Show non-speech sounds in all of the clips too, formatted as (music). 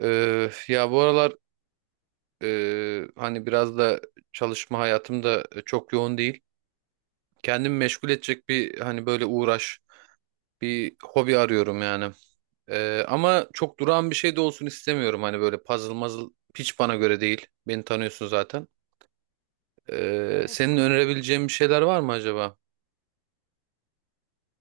Ya bu aralar hani biraz da çalışma hayatım da çok yoğun değil. Kendimi meşgul edecek bir hani böyle uğraş, bir hobi arıyorum yani. Ama çok durağan bir şey de olsun istemiyorum. Hani böyle puzzle mazıl hiç bana göre değil. Beni tanıyorsun zaten. Evet, Senin bana önerebileceğin bir şeyler var mı acaba?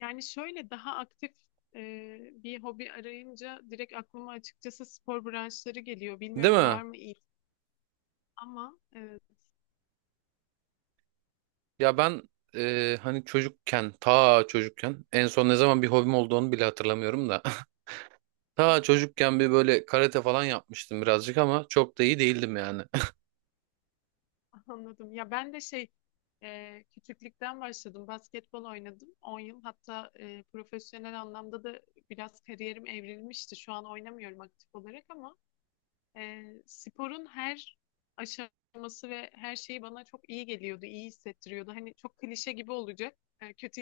yani şöyle daha aktif bir hobi arayınca direkt aklıma açıkçası spor branşları geliyor. Değil Bilmiyorum, mi? var mı iyi ama Ya ben hani çocukken, ta çocukken en son ne zaman bir hobim olduğunu bile hatırlamıyorum da. Ta çocukken bir böyle karate falan yapmıştım birazcık ama çok da iyi değildim yani. (laughs) anladım. Ya ben de şey küçüklükten başladım. Basketbol oynadım 10 yıl. Hatta profesyonel anlamda da biraz kariyerim evrilmişti. Şu an oynamıyorum aktif olarak ama sporun her aşaması ve her şeyi bana çok iyi geliyordu, iyi hissettiriyordu. Hani çok klişe gibi olacak. E, kötü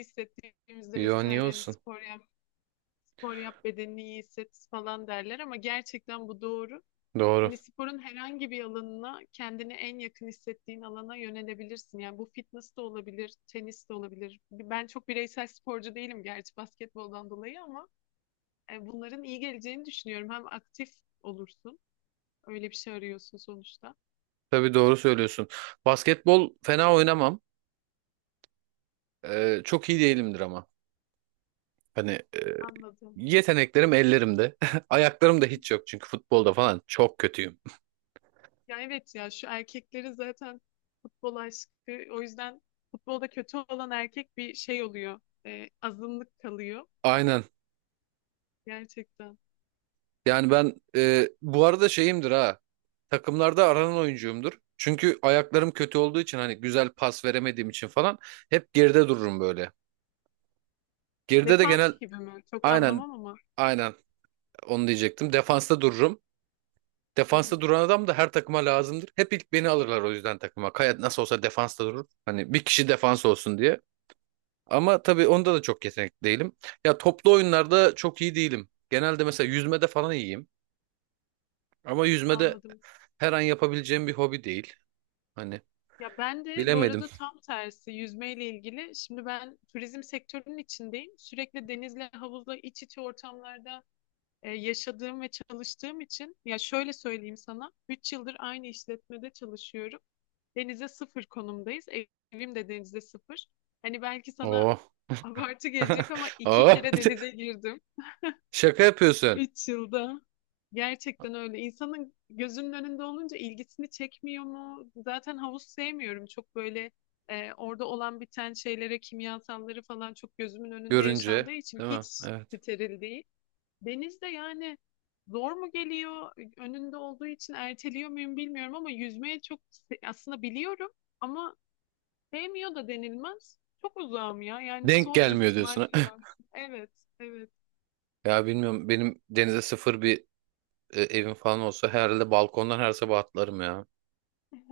(laughs) hissettiğimizde Yo niye vesaire hani olsun? spor yap, spor yap, bedenini iyi hisset falan derler ama gerçekten bu doğru. Doğru. Hani sporun herhangi bir alanına, kendini en yakın hissettiğin alana yönelebilirsin. Yani bu fitness de olabilir, tenis de olabilir. Ben çok bireysel sporcu değilim gerçi basketboldan dolayı ama bunların iyi geleceğini düşünüyorum. Hem aktif olursun, öyle bir şey arıyorsun sonuçta. Tabii doğru söylüyorsun. Basketbol fena oynamam. Çok iyi değilimdir ama. Hani Anladım. yeteneklerim ellerimde. (laughs) Ayaklarım da hiç yok çünkü futbolda falan çok kötüyüm. Ya evet, ya şu erkekleri zaten futbol aşkı, o yüzden futbolda kötü olan erkek bir şey oluyor. E, azınlık kalıyor Aynen. gerçekten. Yani ben bu arada şeyimdir ha. Takımlarda aranan oyuncuyumdur. Çünkü ayaklarım kötü olduğu için hani güzel pas veremediğim için falan hep geride dururum böyle. Geride de Defans genel gibi mi? Çok aynen. anlamam ama. Aynen. Onu diyecektim. Defansta dururum. Hı Defansta hı. duran adam da her takıma lazımdır. Hep ilk beni alırlar o yüzden takıma. Kaya nasıl olsa defansta durur. Hani bir kişi defans olsun diye. Ama tabii onda da çok yetenekli değilim. Ya toplu oyunlarda çok iyi değilim. Genelde mesela yüzmede falan iyiyim. Ama yüzmede Anladım. her an yapabileceğim bir hobi değil. Hani Ya ben de bu bilemedim. arada tam tersi yüzmeyle ilgili. Şimdi ben turizm sektörünün içindeyim. Sürekli denizle, havuzla iç içe ortamlarda yaşadığım ve çalıştığım için ya şöyle söyleyeyim sana, 3 yıldır aynı işletmede çalışıyorum. Denize sıfır konumdayız. Evim de denize sıfır. Hani belki sana Oo. (laughs) abartı gelecek ama (laughs) iki Oo. kere denize girdim (laughs) Şaka yapıyorsun 3 yılda. Gerçekten öyle. İnsanın gözünün önünde olunca ilgisini çekmiyor mu? Zaten havuz sevmiyorum. Çok böyle orada olan biten şeylere, kimyasalları falan çok gözümün önünde yaşandığı görünce. için Değil hiç mi? Evet. steril değil. Deniz de yani zor mu geliyor? Önünde olduğu için erteliyor muyum bilmiyorum ama yüzmeye çok aslında biliyorum ama sevmiyor da denilmez. Çok uzağım ya. Yani Denk son gelmiyor ihtimal diyorsun. (laughs) falan. Evet, evet. Ya bilmiyorum benim denize sıfır bir evim falan olsa herhalde balkondan her sabah atlarım ya.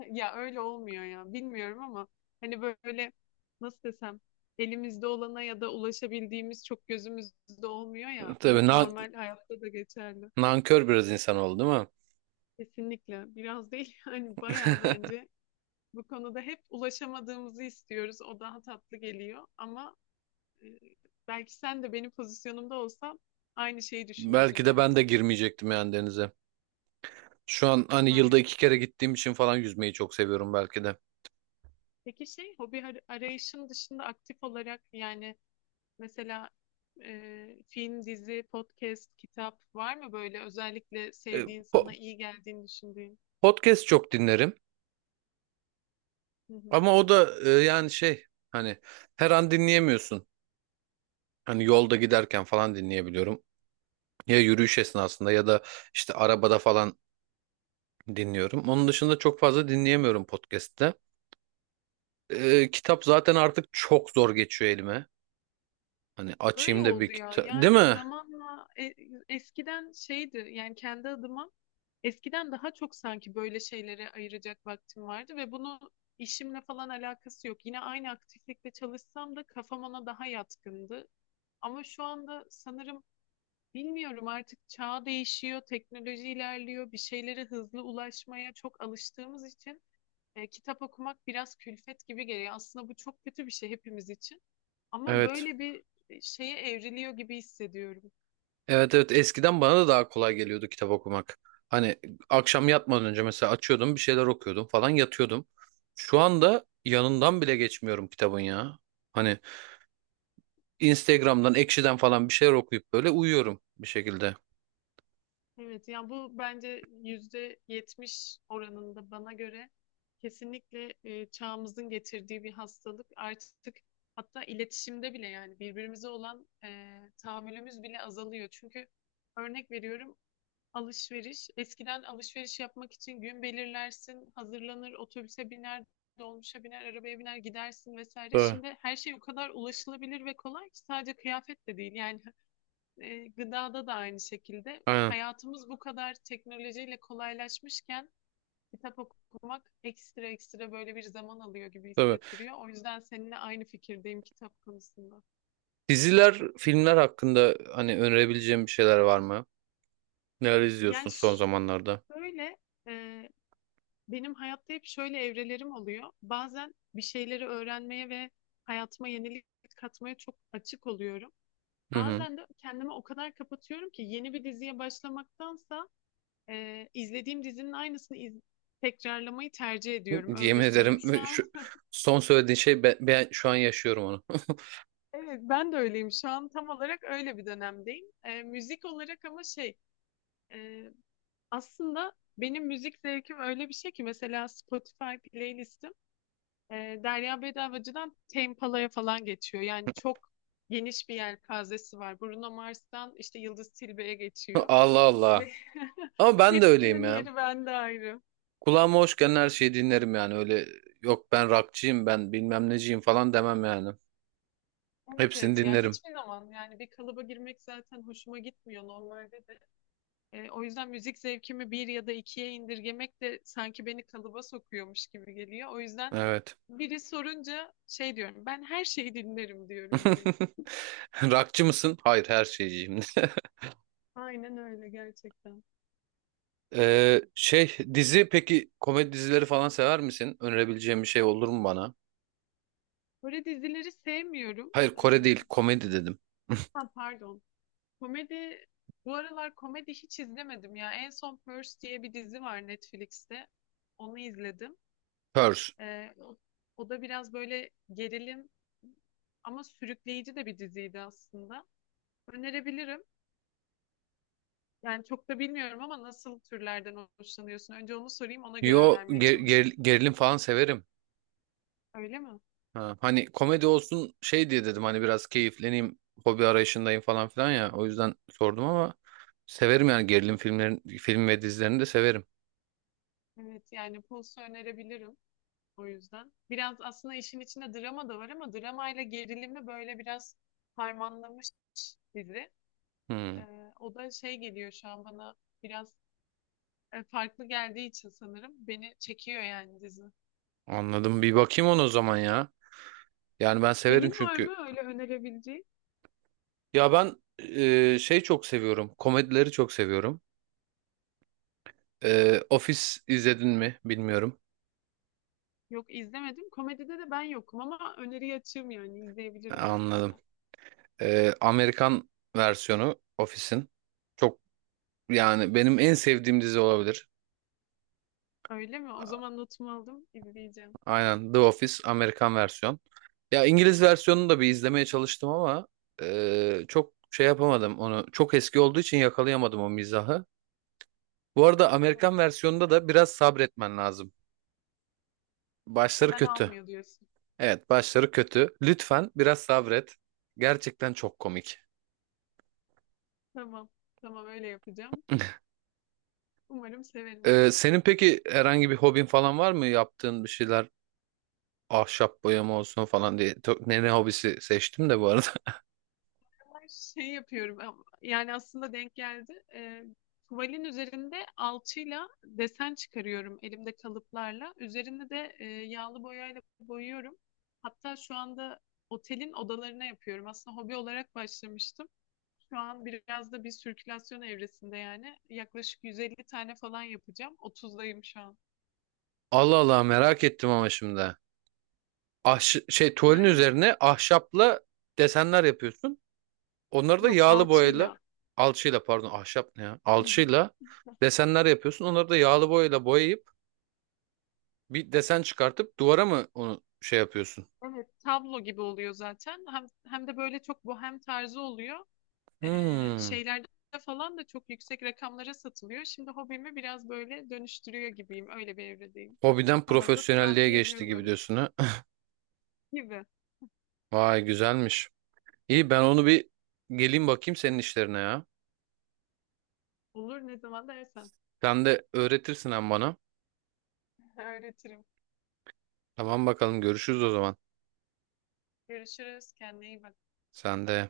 Ya öyle olmuyor ya. Bilmiyorum ama hani böyle, nasıl desem, elimizde olana ya da ulaşabildiğimiz çok gözümüzde olmuyor ya. (laughs) Tabii Bu na- normal hayatta da geçerli. Nankör biraz insan oldu değil mi? Kesinlikle. Biraz değil (laughs) yani bayağı (laughs) bence. Bu konuda hep ulaşamadığımızı istiyoruz. O daha tatlı geliyor ama e, belki sen de benim pozisyonumda olsan aynı şeyi Belki düşünürdün de yani. ben de girmeyecektim yani denize. Şu an hani yılda Aynen. iki kere gittiğim için falan yüzmeyi çok seviyorum belki de. Peki şey, hobi arayışın dışında aktif olarak yani mesela film, dizi, podcast, kitap var mı böyle özellikle E, sevdiğin, sana po- iyi geldiğini düşündüğün? Podcast çok dinlerim Hı hı. ama o da yani şey hani her an dinleyemiyorsun. Hani yolda giderken falan dinleyebiliyorum. Ya yürüyüş esnasında ya da işte arabada falan dinliyorum. Onun dışında çok fazla dinleyemiyorum podcast'te. E, kitap zaten artık çok zor geçiyor elime. Hani Öyle açayım da bir oldu ya. kitap. Değil Yani mi? zamanla eskiden şeydi yani, kendi adıma eskiden daha çok sanki böyle şeylere ayıracak vaktim vardı ve bunu, işimle falan alakası yok. Yine aynı aktiflikte çalışsam da kafam ona daha yatkındı. Ama şu anda sanırım, bilmiyorum, artık çağ değişiyor, teknoloji ilerliyor, bir şeylere hızlı ulaşmaya çok alıştığımız için kitap okumak biraz külfet gibi geliyor. Aslında bu çok kötü bir şey hepimiz için. Ama Evet. böyle bir şeye evriliyor gibi hissediyorum. Evet evet, eskiden bana da daha kolay geliyordu kitap okumak. Hani akşam yatmadan önce mesela açıyordum bir şeyler okuyordum falan yatıyordum. Şu anda yanından bile geçmiyorum kitabın ya. Hani Instagram'dan, Ekşi'den falan bir şeyler okuyup böyle uyuyorum bir şekilde. Evet, yani bu bence %70 oranında, bana göre kesinlikle çağımızın getirdiği bir hastalık. Artık hatta iletişimde bile yani birbirimize olan tahammülümüz bile azalıyor. Çünkü örnek veriyorum, alışveriş. Eskiden alışveriş yapmak için gün belirlersin, hazırlanır, otobüse biner, dolmuşa biner, arabaya biner, gidersin vesaire. Tabii. Şimdi her şey o kadar ulaşılabilir ve kolay ki, sadece kıyafet de değil. Yani gıdada da aynı şekilde. Aynen. Hayatımız bu kadar teknolojiyle kolaylaşmışken kitap okumak ekstra ekstra böyle bir zaman alıyor gibi Tabii. hissettiriyor. O yüzden seninle aynı fikirdeyim kitap konusunda. Diziler, filmler hakkında hani önerebileceğim bir şeyler var mı? Neler izliyorsun Yani son zamanlarda? şöyle e, benim hayatta hep şöyle evrelerim oluyor. Bazen bir şeyleri öğrenmeye ve hayatıma yenilik katmaya çok açık oluyorum. Hı hı. Bazen de kendimi o kadar kapatıyorum ki yeni bir diziye başlamaktansa izlediğim dizinin aynısını tekrarlamayı tercih ediyorum. Öyle Yemin söyleyeyim. Şu ederim (laughs) an şu son söylediğin şey ben şu an yaşıyorum onu. evet, ben de öyleyim. Şu an tam olarak öyle bir dönemdeyim. E, müzik olarak ama şey, e, aslında benim müzik zevkim öyle bir şey ki, mesela Spotify playlistim Derya Bedavacı'dan Tempala'ya falan geçiyor. Yani çok geniş bir yelpazesi var. Bruno Mars'tan işte Yıldız Tilbe'ye (laughs) geçiyor. Allah Allah. Ve Ama (laughs) ben de öyleyim hepsinin ya. yeri bende ayrı. Kulağıma hoş gelen her şeyi dinlerim yani. Öyle yok ben rockçıyım ben bilmem neciyim falan demem yani. Evet, Hepsini evet, ya dinlerim. hiçbir zaman yani bir kalıba girmek zaten hoşuma gitmiyor normalde de. E, o yüzden müzik zevkimi bir ya da ikiye indirgemek de sanki beni kalıba sokuyormuş gibi geliyor. O yüzden Evet. biri sorunca şey diyorum, ben her şeyi dinlerim diyorum direkt. (laughs) Rockçı mısın? Hayır, her şeyciyim. (laughs) Aynen öyle gerçekten. Şey dizi peki komedi dizileri falan sever misin? Önerebileceğim bir şey olur mu bana? Kore dizileri sevmiyorum. Hayır Kore Ee, değil, komedi dedim. ha, pardon. Komedi, bu aralar komedi hiç izlemedim ya. En son Purge diye bir dizi var Netflix'te. Onu izledim. Purs. Ee, o, O da biraz böyle gerilim ama sürükleyici de bir diziydi aslında. Önerebilirim. Yani çok da bilmiyorum ama nasıl türlerden hoşlanıyorsun? Önce onu sorayım, ona göre önermeye çalışayım. Gerilim falan severim. Öyle mi? Ha, hani komedi olsun şey diye dedim hani biraz keyifleneyim hobi arayışındayım falan filan ya o yüzden sordum ama severim yani gerilim filmlerin film ve dizilerini de severim. Evet, yani Pulse'u önerebilirim. O yüzden. Biraz aslında işin içinde drama da var ama dramayla gerilimi böyle biraz harmanlamış dizi. Hmm, O da şey geliyor şu an bana, biraz farklı geldiği için sanırım beni çekiyor yani dizi. anladım bir bakayım ona o zaman ya. Yani ben severim Senin var çünkü. mı öyle önerebileceğin? Ya ben şey çok seviyorum, komedileri çok seviyorum. E, Office izledin mi bilmiyorum. Yok, izlemedim. Komedide de ben yokum ama öneri açığım yani, Ha, izleyebilirim o anladım. yüzden. E, Amerikan versiyonu Office'in çok yani benim en sevdiğim dizi olabilir. Öyle mi? O zaman notumu aldım, izleyeceğim. Aynen, The Office Amerikan versiyon. Ya İngiliz versiyonunu da bir izlemeye çalıştım ama çok şey yapamadım onu. Çok eski olduğu için yakalayamadım o mizahı. Bu arada Hı Amerikan hı. versiyonunda da biraz sabretmen lazım. Başları Hemen kötü. almıyor diyorsun. Evet, başları kötü. Lütfen biraz sabret. Gerçekten çok komik. Tamam. Tamam, öyle yapacağım. (laughs) Umarım severim. E, senin peki herhangi bir hobin falan var mı? Yaptığın bir şeyler ahşap boyama olsun falan diye. Ne ne hobisi seçtim de bu arada. Şey yapıyorum yani aslında denk geldi. Tuvalin üzerinde alçıyla desen çıkarıyorum, elimde kalıplarla. Üzerine de yağlı boyayla boyuyorum. Hatta şu anda otelin odalarına yapıyorum. Aslında hobi olarak başlamıştım. Şu an biraz da bir sirkülasyon evresinde yani. Yaklaşık 150 tane falan yapacağım. 30'dayım şu an. (laughs) Allah Allah, merak ettim ama şimdi. Şey, tuvalin Yani üzerine ahşapla desenler yapıyorsun. Onları da yok, yağlı boyayla alçıyla. alçıyla, pardon ahşap ne ya? Hı hı. Alçıyla desenler yapıyorsun. Onları da yağlı boyayla boyayıp bir desen çıkartıp duvara mı onu şey yapıyorsun? Evet, tablo gibi oluyor zaten. Hem, hem de böyle çok bohem tarzı oluyor. e, Hmm. Şeylerde falan da çok yüksek rakamlara satılıyor. Şimdi hobimi biraz böyle dönüştürüyor gibiyim. Öyle bir evredeyim. Hobiden Sana da profesyonelliğe tavsiye geçti ediyorum gibi öyle bir diyorsun şey ha. (laughs) gibi. Vay güzelmiş. İyi ben onu bir geleyim bakayım senin işlerine ya. Olur, ne zaman dersen. Sen de öğretirsin hem bana. (laughs) Öğretirim. Tamam bakalım, görüşürüz o zaman. Görüşürüz. Kendine iyi bak. Sen de.